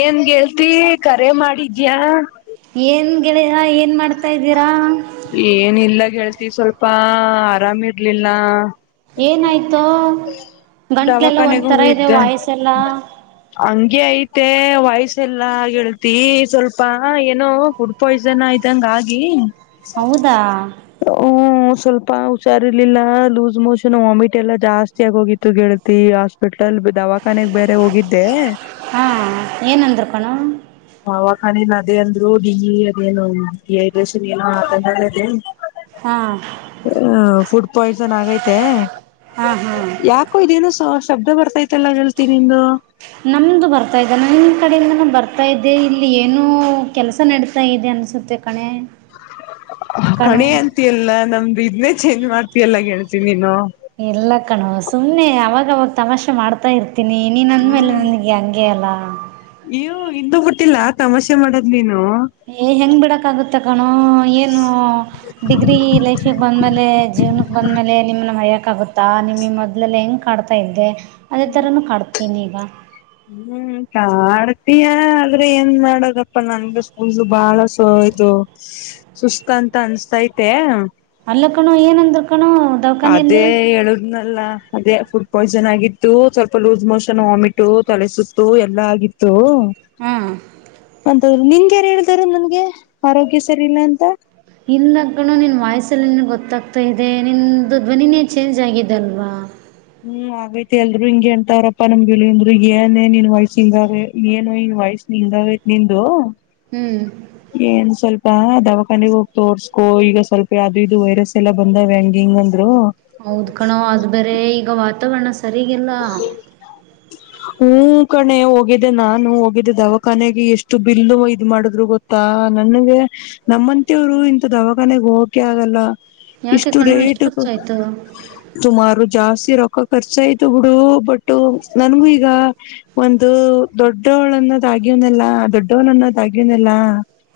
ಏನ್ ಗೆಳ್ತಿ ಕರೆ ಮಾಡಿದ್ಯಾ ಏನ್ ಗೆಳೆಯ ಏನ್ ಮಾಡ್ತಾ ಇದೀರಾ ಏನಿಲ್ಲ ಗೆಳ್ತಿ ಸ್ವಲ್ಪ ಆರಾಮಿ ಇರ್ಲಿಲ್ಲ ಏನಾಯ್ತೋ ಗಂಟ್ಲೆಲ್ಲ ದವಾಖಾನೆಗ್ ಒಂದ್ತರ ಇದೆ ವಾಯ್ಸ ಎಲ್ಲ ಅಂಗೇಯ ಮತ್ತೆ ವಾಯ್ಸ ಎಲ್ಲ ಗೆಳ್ತಿ ಸ್ವಲ್ಪ ಏನೋ ಫುಡ್ ಪಾಯ್ಸನ್ ಆಯ್ತಂಗ ಆ ಹ [unintelligible] ಹೌದಾ ಸ್ವಲ್ಪ ಹುಷಾರಿರ್ಲಿಲ್ಲ ಲೂಸ್ ಮೋಷನ್ ವಾಮಿಟ್ ಎಲ್ಲಾ ಜಾಸ್ತಿ ಆಗೋಗಿತ್ತು ಗೆಳತಿ ಹಾಸ್ಪಿಟ್ಲ್ ಲ್ ದವಾಖಾನೆಗ್ ಬೇರೆ ಹೋಗಿದ್ದೆ ಹಾ [unintelligible] ದವಾಖಾನೆಲ್ ಅದೇ ಅಂದ್ರು ಡಿ ಅದೇನು ಏ ಬ್ರೇಷನ್ ಏನೋ ಆ [unintelligible] ಹಾ ಹ ಫುಡ್ ಪಾಯ್ಸನ್ ಆಗೈತೆ ಹಾ ಹಾ ಯಾಕು ಇದೇನು ಸ ಶಬ್ದ ಬರ್ತೈತಲ್ಲ ಗೆಳತಿ ನಿಂದು ನಮ್ದು ಬರ್ತಾ ಇದದೆ ನಮ್ಮ ಕಡೆಯಿಂದಾನ ಬರ್ತಾ ಇದ್ದೆ ಇಲ್ಲಿ ಏನು ಕೆಲಸ ನಡತಾ ಇದೆ ಅನ್ಸುತ್ತೆ ಕಣೆ ಕಣೋ ಕಣಿ ಅಂತಿ ಎಲ್ಲ ನಮ್ದು ಇದ್ನೇ ಚೇಜ್ ಮಾತಿ ಎಲ್ಲ ಹೇಳ್ತೀನಿ ನೀನು ಎಲ್ಲ ಕಣೋ ಸುಮ್ನೆ ಅವಾಗ ಅವವಾಗ ತಮಾಷೆ ಮಾಡ್ತಾ ಇರ್ತ ನಿ ನೀ ನಂದ ಮೇಲೆ ನನಗೆ ಹಂಗೆ ಅಲ್ಲ ನೀವು ಇಂದುೂ ಹುಟ್ಟಿಲ್ಲ ತಮಾಷೆ ಮಾಡದ್ ನೀನು ಏ ಹೆಂಗ್ ಬಿಡಕ್ಗುತ್ತೆ ನ ಏನು ಡಿಗ್ರಿ ಲೈಫಿಗೆ ಬಂದ್ಮೇಲೆ ಜೀವನಕ್ಕೆ ಬಂದ್ಮೇಲೆ ನಿಮ್ಮ ಮಯ ಾಗುತ್ತಾ ನಿಮ ಮೊದ್ಲೆಲ್ಲ ಹೆಂಗ ಕಾಡ್ತಾ ಇದ್ದೆ ಅದೇ ತರನು ಕಾಡ್ತೀನಿ ಈಗ ಹ್ಮ್ ಕಾಡ್ತಯ ಆದ್ರೆ ಏನ್ ಮಾಡದಪ್ಪಾ ನನ್ಗ ಸ್ಕೂಲ್ ಬಾಳ ಸ ಹೌದು ಸುಸ್ತ ಅಂತ ಅನ್ಸ್ತೈತೆ ಎಲ್ಲ ಕಣು ಏನಂದರು ಅದೇ ಎಳುದನಲ್ಲ ಅದೇ ಫುಡ್ ಪಾಯ್ಸನ್ ಆಗಿತ್ತು ಸ್ವಲ್ಪ ಲೂಸ್ ಮೋಷನ್ ವಾಮಿಟ ತಲೆ ಸುತ್ತು ಎಲ್ಲಾ ಆಗಿತ್ತು ಹ್ಮ ನಿನ್ಗೆ ಯಾರು ಹೇಳ್ದಾರ ನನ್ಗೆ ಆರೋಗ್ಯ ಸರಿ ಇಲ್ಲ ಅಂತ ಇಲ್ಲ ಕಣ ನಿನ್ ವಾಯ್ಸಲ್ಲಿ ಗೊತ್ತಾಗ್ತಾ ಇದೆ ನಿನ್ ಧ್ವನಿನೇ ಚೇಂಜ್ ಆಗಿದೆಲ್ವಾ ಹ್ಮ್ ಆಗೈತಿ ಎಲ್ರು ಹಿಂಗಗೆ ಎಂತವ್ರಪ್ಪಾ ನಮ್ಗೆಲಂದ್ರು ಏನೇ ನೀನ್ ವಯ್ಸಿಂದಾರ ಏನು ವಯಸ್ಸ ನಿಿಂದಾವೇ ನಿಂದು ಹ್ಞೂ ಏನ್ ಸ್ವಲ್ಪ ಹ ದವಾಖಾನೆಗೆ ಹೋಗಿ ತೋರ್ಸ್ಕೋ ಈಗ ಸ್ವಲ್ಪ ಯಾವ್ದದು ಇದು ವೈರಸ್ ಎಲ್ಲ ಬಂದಾವ ವ್ಯಂಗಿಂಗ್ ಅಂತ ಹೌದ್ ಕಣೋ ಅದು್ ಬೇರೆ ಈಗ ವಾತಾವರಣ ಸರಿಗಲ್ಲ ಹ್ಮಞ ಕಣೆ ಹೋಗಿದೆೆ ನಾನು ಹೋಗಿದ್ದೆ ದವಾಖಾನೆಗೆ ಎಷ್ಟು ಬಿಿಲ್ಲು ಇದ್ ಮಾಡಿದ್ರು ಗೊತ್ತಾ ನನಗೆ ನಮ್ಮಂತಿಯವ್ರು ಇಂಥ ದವಾಖಾನೆೆಗೆ ಹೋಗಕೆ ಆಗಲ್ಲ ಯಾಕೆ ಇಷ್ಟು ಕಣೋ ಎಷ್ಟು ರೇಟ್ ಖರ್ಚಾಯಿತು ತುಮಾರು ಜಾಸ್ತಿ ರೊಕ್ಕ ಖರ್ಚಾಯ್ತು ಬಿಡು ಬಟ್ಟ ನನ್ಗೂ ಈಗ ಒಂದು ದೊಡ್ಡವಳನ್ನೋದ ಆಗ್ಯನಲ್ಲ ಆ ದೊಡ್ಡವ್ನನ್ನ ತಗನಿಲ್ಲಾ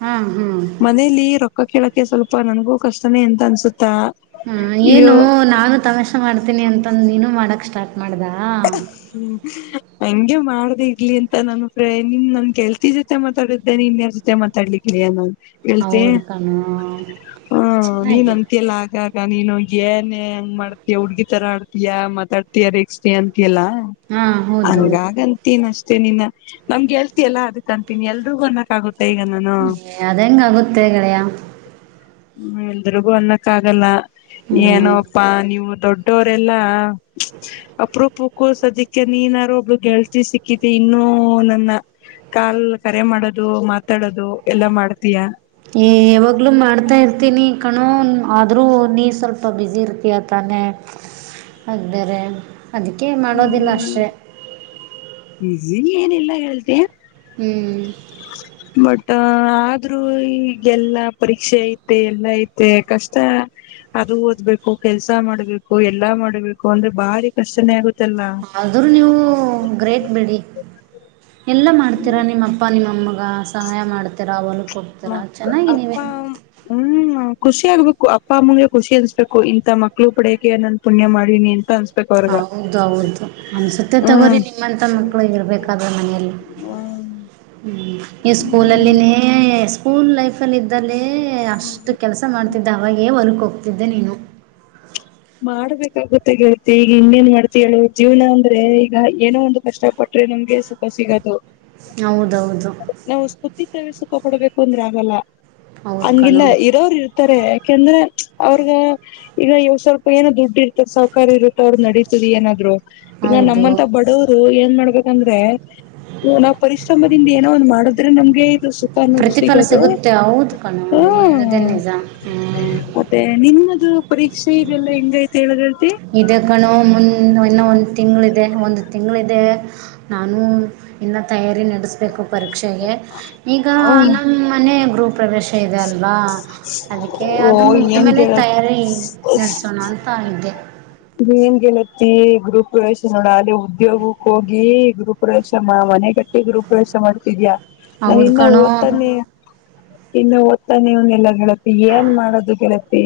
ಹಾಂ ಹಾಂ ಮನೇಲಿ ರೊಕ್ಕ ಕೇಳಕ್ಕೆ ಸ್ವಲ್ಪ ನನ್ಗೂ ಕಷ್ಟನೇ ಎಂತ ಅನ್ಸುತ್ತ ಹಾ ಏನು ನಾನು ತಮಾಷೆ ಮಾಡ್ತೀನಿ ಅಂತಂದ ನೀನು ಮಾಡಕ್ ಸ್ಟಾರ್ಟ್ ಮಾಡ್ದ ಹ್ಮ ಹಂಗೆ ಮಾಡ್ದ ಇರ್ಲಿ ಅಂತ ನನ್ ಪ್ರ ನಿನ್ ನನ್ ಕೆಲ್ತಿ ಜೊತೆ ಮಾತಾಡಿದ್ದೇನೆ ಇನ್ಯಾರ್ ಜೊತೆ ಮಾತಾಡ್ಲಿಕ್ಕಲಿಯಾ ನಾನನ್ ಹೇಳ್ತೀ ಹೌದು ಕಣೋ ಹಾ ನೀನ್ ಚೆನ್ನಾಗಿ ಅನ್ಂತಲ್ಲ ಆಗ ಈಗ ನೀನು ಏನ್ ಹೆಂಗ್ ಮಾಡ್ತಯ ಹುಡ್ಗಿ ತರ ಆಡ್ತಯಾ ಮಾತಾಡ್ತಿಯ ದಕ್ತ ಅಂತ ಎಲ್ಲ ಹಾ ಹೌದು ಹಂಗಾಗಂತೀನ ಅಷ್ಟ ನಿನ್ನ ನಮ್ಗೆ ಹೇಳ್ತಿಿಯಲ್ಲ ಅದಕ್ಕ ಅಂತಿನಿ ಎಲ್ರಿಗೂ ಅನ್ನಕ್ಾಗಗುತ್ತೆ ಹ ಅದೆಂಗ ಗತ್ತ ಕಳೆಯ ಹ್ಮ ಎಲ್ರಿಗೂ ಅನ್ನಕ್ಕ ಆಗಲ್ಲ ಹ್ಮ್ ಏನೋಪ್ಪಾ ನೀವು ದೊಡ್ಡ ಬಿಟ್ಟೋರೆಲ್ಲಾ ಅಪ್ರ ಪೂ ಕೋಸ ಅದಕ್ಕೆ ನೀನ್ಾರು ಒಬ್ರು ಗೆಳ್ತಿ ಸಿಕ್ಕಿದ ಇನ್ನು ಹ ನನ್ನ ಕಾಲ್ ಕರೆ ಮಾಡೋದು ಮಾತಾಡೋದು ಎಲ್ಲಾ ಮಾಡ್ತೀಯಾ ಏ್ ಯಾವಾಗ್ಲುೂ ಮಾಡ್ತಾ ಇರ್ತೀನಿ ಕಣೋ ಆದ್ರೂ ನೀ ಸ್ವಲ್ಪ ಬಿಸಿಿ ಇರ್ತಯತ ಮ ಅ ಬೇರೆ ಅದಕ್ಕೆ ಮಾಡೋದಿಲ್ಲ ಅಷ್ಟೆ ನೀನ್ ಏನಿಲ್ಲಾ ಹೇಳ್ತಯ ಹ್ಮ್ ಬಟ್ ಆದ್ರೂ ಈ ಎಲ್ಲ ಪರೀಕ್ಷೆ ಐತೆ ಎಲ್ಲ ಐತೆ ಕಷ್ಟ ಅದು ಓದ್ಬೇಕು ಕೆಲ್ಸಾ ಮಾಡ್ಬೇಕು ಎಲ್ಲಾ ಮಾಡ್ಬೇಕು ಅಂದ್ರೆ ಬಾರಿ ಕಷ್ಟನೇ ಆಗುತ್ತೆ ಆದ್ರೂ ನೀವು ಗ್ರೇಟ್ ಬಿಡಿ ಎಲ್ಲ ಮಾಡ್ತೀರಾ ನಿಮ್ಮ ಅಪ್ಪ ನಿಮ್ಮಮ್ಮ ಗ ಸಹಾಯ ಮಾಡ್ತರ ಅವಲ ಮ ಅಪ್ಪ ಹ್ಮ್ ಖುಷಿ ಆಗ್ಬೇಕು ಅಪ್ಪ ಅಮ್ಮಗೆ ಖುಷಿ ಅನ್ಸ್ಬೇಕು ಇಂತ ಮಕ್ಳು ಪಡಿಯಕೆ ನಾನು ಪುಣ್ಯ ಮಾಡೀಿನಿ ಅಂತ ಅನ್ಸ್ ಹೌದು ಹೌದು ನನ್ ಸತ್ತ ತಗೋರಿ ಹ್ಮ್ ನಿಮ್ಮಂತ ಮಕ್ಳು ಇರ್ಬೇಕಾದ್ರ ಮನೆಯಲ್ಲಿ ಹ್ಮ ಹ್ಮ ಈ ಸ್ಕೂಲಲ್ಲಿ ಸ್ಕೂಲ್ ಲೈಫ ಅಲ್ಲಿ ಇದ್ದಲ್ಲಿ ಅಷ್ಟು ಕೆಲಸ ಮಾಡ್ತ ಅವವಾಗೇ ಹೊಲಕ್ ಹೋಗ್ತಿದ್ದೆ ನೀನು ಮಾಡ್ಬೇಕ ಗತ್ತೆ ಗೇಳ್ತಿ ಈಗ ಇನ್ನೇನ್ ಮಾಡ್ತಿ ಹೇಳು ಜೀವನ ಅಂದ್ರೆ ಈಗ ಏನೋ ಒಂದು ಕಷ್ಟಪಟ್ಟ ಆದೆ ನಮ್ಗೆ ಸುಖ ಸಿಗೋದು ಹೌದೌದು ಸಕ ಕೊಡ್ಬೇಕು ಅಂದ್ರೆ ಆಗಲ್ಲ ಹೌದು ಹಂಗಿಲ್ಲ ಕಣೋ ಇರೋರು ಇರ್ತಾರೆ ಯಾಕಂದ್ರೆ ಅವ್ರಗ ಈಗ ಯಾವ್ ಸ್ವಲ್ಪ ಏನೋ ದುಡ್ಡಿ ಇರ್ತಾರೆ ಸ್ವಲ್ಪ ಇರುತ್ತ ಅವ್ರ ನಡೀತದ ಏನಾದ್ರು ಈಗ ಹೌದು ನಮ್ಮಂತ ಬಡವ್ರು ಏನ್ ಮಾಡ್ಬೇಕು ಯಾಂದ್ರೆ ನಾವ್ ಪರಿಶ್ರಮದಿಂದ ಏನೋ ಒಂದು ಮಾಡಿದ್ರೆ ನಮ್ಗೆ ಸುಖ ಅನ್ನೋದು ಪ್ರತಿಫಲ ಸಿಗೋದು ಸಿಗುತ್ತೆ ಹೌದು ಕಣೋ ಹಾ ನೀ ಹೇಳೋದೇ ನಿಜ ಹ್ಞೂ ಮತ್ತೆ ನಿಮ್ಮದು ಪರೀಕ್ಷೆ ಇದೆಲ್ಲ ಹೆಂಗ ಐತಿ ಹೇಳಿದ್ರ ಇದೇ ಕಣು ಮುಂದ ಇನ್ನ ಒಂದ್ ತಿಂಗಳ ಇದೆ ಒಂದು ತಿಂಗಳಿದೆ ನಾನು ಇನ್ನ ತಯಾರಿ ನಡೆಸ್ಬೇಕು ಪರೀಕ್ಷೆಗೆ ಈಗ ನಮ್ಮ ಮನೆ ಗ್ರೂಪ್ ಪ್ರವೇಶ ಇದೆ ಅಲ್ವಾ ಅದಕ್ಕೆ ಓ ಅದು ಮುಗಿದ ಏನ್ ಮೇಲೆ ಗೆಳತಿ ತಯಾರಿ ನಡೆಸೋಣ ಹಾಗಧ್ಯೆ ನೀನ್ಗೆಲತ್ತತಿ ಗ್ರೂಪ್ ಪ್ರವೇಶ ನೋಡ ಅಲ್ಲಿ ಉದ್ಯೋಗಕ್ಕೆ ಹೋಗಿ ಗ್ರೂಪ್ ಪ್ರವೇಶ ಮನೆಗ ಗರು ಪ್ರಯೇಶ ಮಾಡ್ತಿದ್ಯಾ ನಾ ಹೌದು ಇನ್ನು ಕಣೋ ಓದ್ತಾನೆ ಇನ್ನು ಓದ್ತಾ ನೀವನ್ನಲ್ಲ ಗೆಳತಿ ಏನ್ ಮಾಡೋದು ಗೆಳತಿ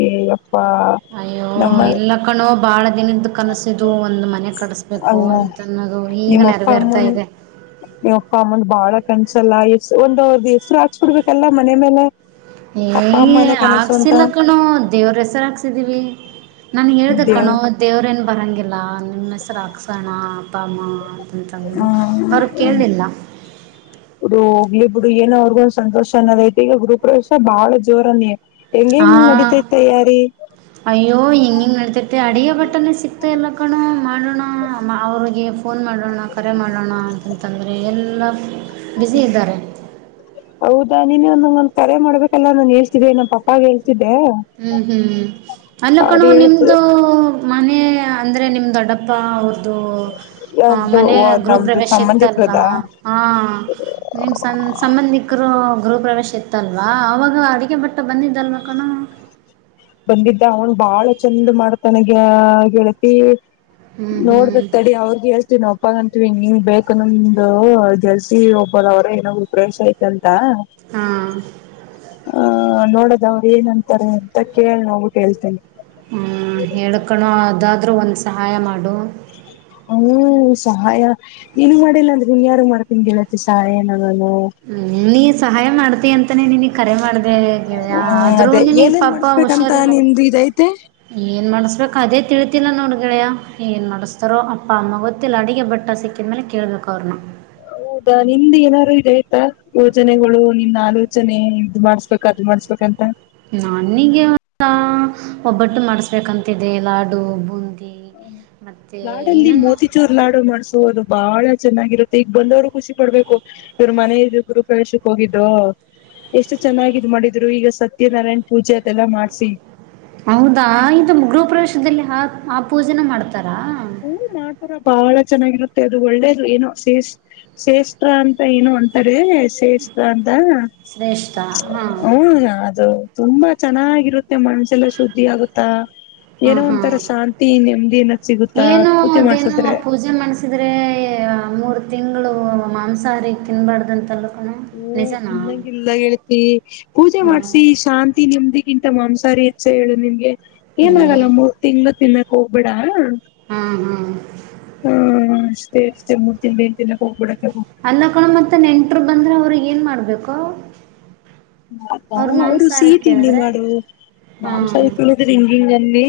ಅಯ್ಯೋ ನಮ್ಮ ಇಲ್ಲ ಕಣೋ ಬಾಳ ದಿನದ್ದ ಕನಸಿದು ಒಂದು ಮನೆ ಕಡಿಸ್ಬೇಕು ಅಲ್ಲ ಅಂತನ್ನೋದು ಈಗ ನೆರವೇರ್ತಾ ಇದೆ ನೀವಪ್ಪ ಅಮ್ಮಂದ ಬಾಳ ಕನ್ಸಲ್ಲ ಎಸ್ ಒಂದ ಅವ್ರದ ಹೆಸ್ರು ಹಾಕ್ಸ್ ಬಿಡ್ಬೇಕಲ್ಲಾ ಮನೆ ಮೇಲೆ ಏ ಅಪ್ಪ ಅಮ್ಮನ ಕನಸು ಅಂತ ಹಾಕ್ಸಿಲ್ಲ ಕಣು ದೇವ್ರ ಹೆಸರು ಹಾಕ್ಸಿದೀವಿ ನಾನುಗೆ ಹೇಳ್ದ ದೇವ್ ಕಣೋ ದೇವ್ರೇನು ಬರೋಂಗಿಲ್ಲ ನಿಮ್ಮ ಹೆಸರು ಹಾಕ್ಸೋಣ ಅಪ್ಪ ಅಮ್ಮ ಅಂತಂತಂದರು ಅವರು ಹ್ಮ ಕೇಳಲಿಲ್ಲ ಇದು ಹೋಗಲಿ ಬಿಡು ಏ ಅವ್ರಗ ಒಂದು ಸಂತೋಷ ಅನ್ನೋದೈಐತೆ ಈಗ ಗುರುಪ್ರವೇಶ ಬಹಳ ಜೋರನ್ನಯ ಹಾ ಅಯ್ಯೋ ಎಂಗ ನತತ ಅಡ ಬಟ್ಟನೆ ಸಿಕ್ತಾ ಇಲ್ಲ ಕಣ ಮಾಡೋಣ ಅವ್ರಿಗೆ ಫೋನ್ ಮಾಡೋಣ ಕರೆ ಮಾಡೋಣ ಅಂತಂತಂದ ಆದರೆ ಎಲ್ಲ ಬ್ಯುಸ ಇದ್ದಾರೆ ನೀ ಒಂದೊಂದ್ ಕರೆ ಮಾಡಬೇಕಲ್ಲ ನಾನನ್ ಹೇಳ್ತಿದ್ದನ ನನ್ ಪ ಹೇಳ್ ಹ್ಮ್ ಹ್ಮ್ ಅಲ್ಲ ಅವ್ರು ಕಣು ಹೇಳ್ತ ನಿಮ್ದು ಮನೆ ಅಂದರೆ ನಿಮ್ಮ ದೊಡ್ಡಪ್ಪ ಅವ್ರ್ದು ಹ ಯಾರ್ದು ಮನ ಓ ಗೃರು ನಮ್ದು ಪ್ರವೇಶ ಇತ್ತಲ್ವಾ ಸಂಬಂಧಿಕರದಾ ಹಾ ನಿಮ್ ಸಂ ಸಂಬಂಧಿ ಗರು ಗೃಹಪ ಪ್ರವೇಶ ಇತ್ತಲ್ವಾ ಅವವಾಗ ಅಡಿಗೆ ಬಟ್ಟ ಬಂದಿದ್ದಲ್ವಾ ಕಣ ಬಂದಿದ್ದ ಅವನ್ ಬಾಳ ಚಂದ್ ಮಾಡ್ತನಗ ಗೆೇಳ್ತಿ ಹ್ಮ್ ಹ್ಮ್ ನೋಡ್ಬೇಕಕ್ ಅಡಿ ಅವ್ರಗ ಹೇಳ್ತೀವಿ ನ ಹಪ್ಪಾಗಂತವಿ ನೀ ಬೇಕನ್ನೊಂದು ಜಲ್ಸಿ ಒಬ್ಬದ ಅವ್ರ ಏನಾದ್ರು ಪ್ರ್ರೇಶ್ ಆಯತಲ್ ಹಾ ನೋಡದವರು ಏನಂತಾರೆ ಮ ಕೇಳ್ ನೋಡಬುಟ್ಕೇಳ್ತೀನಿ ಹ್ಮ ಹೇಳಕಣು ಅದಾದ್ರೂ ಒಂದ್ ಸಹಾಯ ಮಾಡು ಹ್ಮ್ ಸಹಾಯ ನೀಏನು ಮಾಡಿಲ್ಲ ಅಂದ್ರೆ ಹನ್ ಯಾರು ಮಾಡ್ತನ್ಗೆಳತಿ ಸಹಾಯನ ನಾನು ಹ್ಮ್ ನೀ ಸಹಾಯ ಮಾಡ್ತಿ ಅಂತಾನೇ ನಿನಗ್ ಕರೆ ಮಾಡ್ದ ಹ್ಮ್ ಆದ್ರೂ ಅದೇ ನೀನ್ ಏನೇನ್ ಪಾಬ್ಬ ಮಾಡಸ್ಬೇಕಂತ ಹುಷಾರಿಲ್ಲ ನಿಮ್ದು ಇದೈತೆ ಏನ್ ಮಾಡಸ್ಬೇಕು ಅದೇ ತಿಳ ಗೊತ್ತಿಲ್ಲ ನೋಡುಗಳೆಯ ಏನು ನಡೆಸ್ತಾರೋ ಅಪ್ಪ ಅಮ್ಮ ಗೊತ್ತಿಲ್ಲ ಅಡುಗೆ ಬಟ್ಟ ಸಿಕ್ಕಿದ ಮೇಲೆ ಕೇಳ್ಬೇಕು ಅವ್ರನು ಹ ಹೌದಾ ನಿಮ್ದ್ ಏನಾದಾರು ಇದೆ ಆಯ್ತಾ ಯೋಜನೆಗಳು ನಿನ್ ಆಲೋಚನೆ ಇದ್ ಮಾಡ್ಸ್ಬೇಕ ಅದ್ ಮಾಡ್ಸ್ಬೇಕಂತ ನಾನಿಗೆ ಒಬ್ಬಟ್ಟು ಮಾಡಿಸಬೇಕಂತಿದೆ ಲಾಡು ಬೂಂದಿ ಹ ಮತ್ತು ಲಾಡಲ್ಲಿ ಏನೇನು ಮೋತಿಚೋರ್ ಲಾಡು ಮಾಡ್ಸರು ಬಾಳ ಚೆನ್ನಾಗಿರುತ್ತೆ ಈಗ ಬಂದವ್ರು ಖುಷಿ ಪಡ್ಬೇಕು ಇವ್ರ ಮನೆ ಗರು ಪ್ರಯೇಶಕ್ ಹೋಗಿದ್ದ ಎಷ್ಟು ಚೆನ್ನಾಗಿದ್ ಮಾಡಿದ್ರು ಈಗ ಸತ್ಯನಾರಾಯಣ್ ಪೂಜೆ ಅದೆಲ್ಲಾ ಮಾಡ್ಸಿ ಹೌದಾ ಇದು ಗೃಹ ಪ್ರ್ರವೇಶದಲ್ಲಿ ಆ ಆ ಪೂಜೆನ ಮಾಡ್ತಾರಾ ಹೂ ಮಾಡ್ತಾರ ಬಹಳ ಚೆನ್ನಾಗಿರುತ್ತೆ ಅದು ಒಳ್ಳೇ ಏನೋ ಶೇ ಶ್ರೇಷಠ ಅಂತ ಏನು ಅಂತ ಸೇಸ್ ಅಂತ ಶ್ರೇಷ್ಠ ಹಾಂ ಹ ಅದು ತುಂಬಾ ಚೆನ್ನಾಗಿರುತ್ತೆ ಮಣಸೆಲ್ಲ ಶುದ್ಧಿ ಆಗುತ್ತಾ ಹಾಂ ಏನೋ ಹಾಂ ಒಂಥರ ಶಾಂತಿ ನೆಮ್ಮದಿ ಏನ್ ಸಿಗುತ್ತ ಏನು ಅದೇನು ಪೂಜೆ ಮಾಡ್ಸಿದ್ರೆ ಮೂರು ತಿಂಗಳು ಮಾಂಸಾಹಾರಿ ತಿನ್ಬಾರ್ದಂತಲ್ಲ ಹಓ ತಿನ್ನಂಗಲ್ಲ ಹೇಳ್ತಿ ಪೂಜೆ ಹ್ಞೂ ಮಾಡ್ಸಿ ಶಾಂತಿ ನಿಮ್ದಿ ಇಂತ ಮಾಂಸಾರಿ ಹೆಚ್ಚ ಹೇಳು ನಿಮ್ಗೆ ಏ ಏನಾಗಲ್ಲ ಮೂರ್ ತಿಂಗ್ಳ ತಿನ್ನಕ್ ಹೋಗ್ಬಿಡಾ ಹಾ ಹಾ ಹ್ಮ್ ಅಷ್ಟೇ ಅಷ್ಟೇ ಮು ತಿಂಡಿ ತಿನ ಹೋಗ್ಬಿಡ ಅಂದಕೊಂಡ ಮತ್ತ ನೆಂಟರು ಬಂದ್ರೆ ಅವ್ರ ಏನ್ ಮಾಡ್ಬೇಕು ಮ ಅವ್ರ ಅವರು ಮಾಂಸಾಹಾರ ಸಹೀಟ ಇನ್ನಿ ಕೇಳಿದ್ರೆ ಮಾಡ ಹಾ ಮಾಂಸಹ ಹಾ ತಿಳಿದ್ರೆ ಹಿಂಗಿಂಗಲ್ಲಿ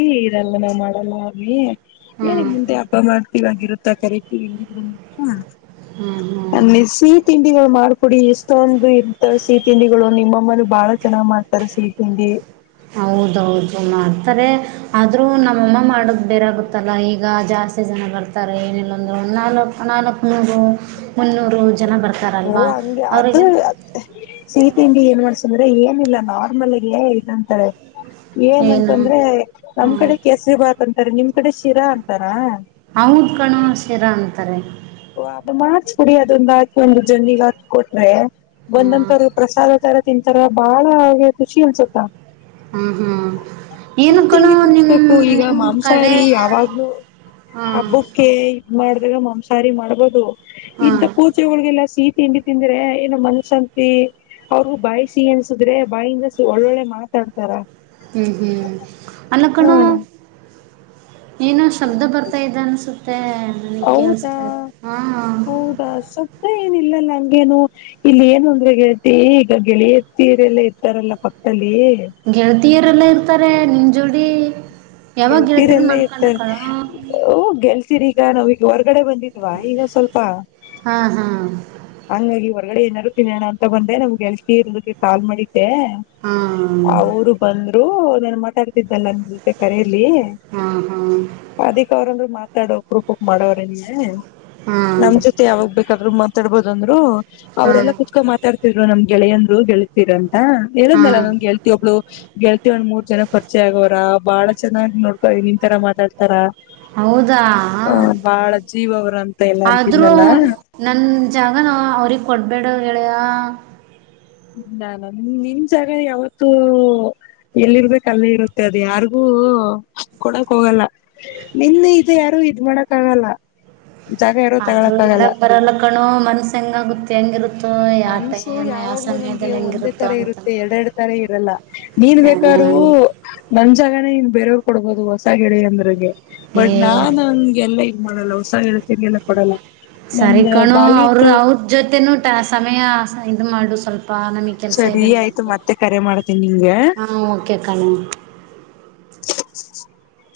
ಲ್ಲ ನಾ ಮಾಡಲ್ಲಿ ಹೇಳಿ ಮುಂದೆ ಹಬ್ಬ ಮಾಡ್ತೀವಿ ಆಗರತ್ತ ಹಾ ಹಾ ಅ ಸಿಹಿ ತಿಂಡಿಗಳು ಮಾಡ ಅವರು ಕುಡಿ ಎಷ್ಟೊಂದು ಇರ್ತಾರೆ ಸಿಹಿ ತಿಂಡಿಗಳು ನಿಮ್ಮಮ್ಮನ ಬಾಳ ಚೆನ್ನಾಗ ಮಾಡ್ತಾರೆ ಸಿಹಿ ತಿಂಡಿ ಹೌದೌದು ಮಾಡ್ತಾರೆ ಆದ್ರೂ ನಮ್ಮಮ್ಮ ಮಾಡದು ಬೇರೆಗುತ್ತಲ್ಲ ಈಗ ಜ ಆಸತಿ ಜನ ಬರ್ತಾರೆ ಏನಿಲ್ಲ ಅಂದ್ರೆ ನಾಲ್ಕು ನಾಲ್ಕು ನೂರು ಮುನ್ನೂರು ಜನ ಓ ಬರ್ತಾರಲ್ವಾ ಹಂಗೆ ಅದ ಅವರಿಗೆ ಸಿಹಿ ತಿಂಡಿ ಏನ್ ಮಾಡ್ಸಂದ್ರೆ ಏನಿಲ್ಲ ನಾರ್ಮಲ್ ಇದಂತಾರೆ ಏನು ಏನಂತಂದ್ರೆ ನಮ್ ಹ್ಮ್ ಕಡೆ ಕೆಸರಿ ಬಾಂತ ಸರಿ ನಿಮ್ ಕಡೆ ಶಿರಾ ಅಂತಾರಾ ಹೌದ ಕಣ ಶಿರಾ ಅಂತಾರೆ ಓ ಅ ಮಾಡಸ್ಬಿಡಿ ಅದೊಂದು ಹಾಕಿ ಒಂದು ಜನಿಗ ಹಾಕ ಕೊಟ್ರೆ ಹ್ಮ್ ಒಂದ್ಂತರು ಪ್ರಸಾದ ತರ ತಿನ್ಂತಾರ ಬಾಳ ಹಾಗೆ ಖುಷಿ ಅನ್ಸುತ್ತಾ ಹ್ಮ್ ಹ್ಮ್ ಈ ಏನು ಕಣೋ ತಿಂಡಿ ನಿಮ್ ತಿನ್ಸಬೇಕು ಈಗ ನಿಮ್ ಕಡೆ ಮಾಂಸಾಹಾರಿ ಯಾವಾಗ್ಲೂ ಹಾ ಹಬ್ಬಕ್ಕೆ ಇದ ಮಾಡಿದಾಗ ಮಾಂಸಾರಿ ಮಾಡ್ಬೋದು ಹಾ ಇಂಂತ ಪೂಜೆಗಳಗೆಲ್ಲಾ ಸೀತ ತಿಂಡಿ ತಿಂದ್ರೆ ಏನ ಮನಶಶಾಂತಿ ಅವ್ರರು ಬಾಯ್ಸಿ ಎನ್ಸುದ್ರೆ ಬಾಯಿಂದ ಒಳ್ಳೊಳ್ಳೆ ಮಾತಾಡ್ತಾರ ಹ್ಮ್ ಹ್ಮ್ ಅಲ್ಲ ಹಾ ಕಣ ಏನು ಶಬ್ದ ಬರ್ತಾ ಇದೆ ಅನ್ಸುತ್ತೆ ನನಗ್ ಹೌದಾ ಕೇಳಿಸ್ತಾ ಇದೆ ಹಾ ಹೌದಾ ಸ್ದ ಏನ್ ಇಲ್ಲಲ್ಲ ಹಂಗೇನು ಇಲ್ಲಿ ಏನು ಅಂದ್ರೆ ಹೇಳ್ತಿ ಈಗ ಗೆಳೆಯ ತೀರೆಲ್ಲ ಇರ್ತಾರಲ್ಲ ಪಕ್ಕದಲ್ಲಿ ಗೆಳತಿಯರೆಲ್ಲ ಇರ್ತಾರೆ ನಿಂ ಜೋಡಿ ಯಾವಾಗ ಗೆಳತಿಯರ್ ಗೆಲ್ತೀರೆಲ್ಲ ಇರ್ತ ಮಾಡ್ಕೊಂಡ ಕಣೋ ಓ ಗೆಲ್ತ ಈಗ ನಾವೀಗ ಹೊರಗಡೆ ಬಂದಿದ್ವಾ ಈಗ ಸ್ವಲ್ಪ ಹಾ ಹಾ ಹಂಗ ಹೊರಗಡೆ ಏನಾದಾರರು ತಿನ್ನೋಣ ಅಂತ ಬಂದೆ ನಮ್ಗೆಲ್ತಿ ಇರ್ದ ಕಾ ಮಾಡಿ ಹಾ ಅವರು ಬಂದರು ನನ್ ಮಾತಾಡ್ತಿದ್ದಲ್ಲ ಅಂತ ಕರಲಿ ಹಾ ಹಾ ಅಧಕ್ ಅವ್ರಂದ್ರು ಮಾತಾಡೋ ಉರುೂಪಕ್ ಮಾಡೋರಂಗ ಹಾ ನಮ್ ಜೊತೆ ಯಾವಾಗ ಬೇಕಾದ್ರು ಮಾತಾಡ್ಬೋದಂದ್ರು ಹಾ ಅವರೆಲ್ಲ ಕುತ್ಕೊಂಡ ಮಾತಾಡ್ತಿರ್ ನಮ್ ಗೆಳೆಯಂದರು ಗೆಳ್ತತಿರ ಅಂತ ಹಾ ಇರದಲ್ಲ ನಮಗೆೇಳ್ತೀ ಒಬ್ಳು ಗೆಲ್ತಿ ಒಂದ್ ಮೂರ್ ಜನ ಖರ್ಚಿ ಆಗೋರ ಬಾಳ ಚೆನ್ನಾಗಿ ನೋಡ್ಕ ನಿನ್ ತರ ಮಾತಾಡ್ತಾರ ಹೌದಾ ಆ ಬಾಳ ಜೀವ ಅವ್ರ ಅಂತ ಎಲ್ಲಾ ಆದ್ರೂ ಅಂತಿದ್ನಲ್ಲ ನನ್ ಜಾಗನ ಅವ್ರಗ್ ಕೊಡ್ಬೇಡ ಹೇಳ ನಾನ ನಿ ನಿಮ್ ಜಾಗ ಯಾವತ್ತೂ ಎಲ್ಲಿರ್ಬೇಕ ಅಲ್ಲಿ ಇರುತ್ತೆ ಅದು ಯಾರಿಗೂ ಹಓ ಕೊಡಕ್ ಹೋಗಲ್ಲ ನಿನ್ನ ಇದು ಯಾರು ಇದ್ ಮಾಡಕ್ ಆಗಲ್ಲ ಜಾಗ ಇರೋ ಆದ್ರೂ ತಗೊಳಕ್ ಆಗಲ್ಲ ಎಳಕ್ ಬರಲ್ಲ ಕಣು ಮನ್ಸ ಹೆಂಗಗುತ್ತೆ ಹೆಂಗಿರುತ್ತೆ ಮನ್ಸು ಯಾವಾಗ್ಲೂ ನಮಗೆ ಒಂದೇ ಹೆಂಗಿರುತ್ತೋ ತರ ಅಂತ ಇರುತ್ತೆ ಎರಡೆ ಎರಡ್ ತರ ಇರಲ್ಲ ನೀನ್ ಬೇಕಾದು ಓ ನಮ್ ಜಾಗನ ನ್ ಬೇರೋ ಕೊಡ್ಬಹದು ಹೊಸ ಗಿಳಿಯ ಅಂದ್ರಗೆ ಏ ಬಟ್ ನಾನ್ ಹಂಗೆಲ್ಲ ಮಾಡಲ್ಲ ಹೊಸ ಹೇಳ್ತೀಗೆಲ್ಲ ಕೊಡಲ್ಲ ಸರಿ ನಂದ ಕಣು ಅವರು ಬಾಲ್ಯದ ಅವ್ರ ಜೊತೆನೂಟ ಸಮಯ ಇ ಮಾಡು ಸ್ವಲ್ಪ ಪಾ ನಮಗ್ ಕೆಲ್ಸ ಸರಿ ಇದೆನೆ ಆಯ್ತು ಮಾಡತ್ತೆ ಮತ್ತೆ ಕರೆ ಮಾಡ್ತೀನಿ ನಿಂಗೆ ಹಾ ಓಕೆ ಕಣ [inaudible]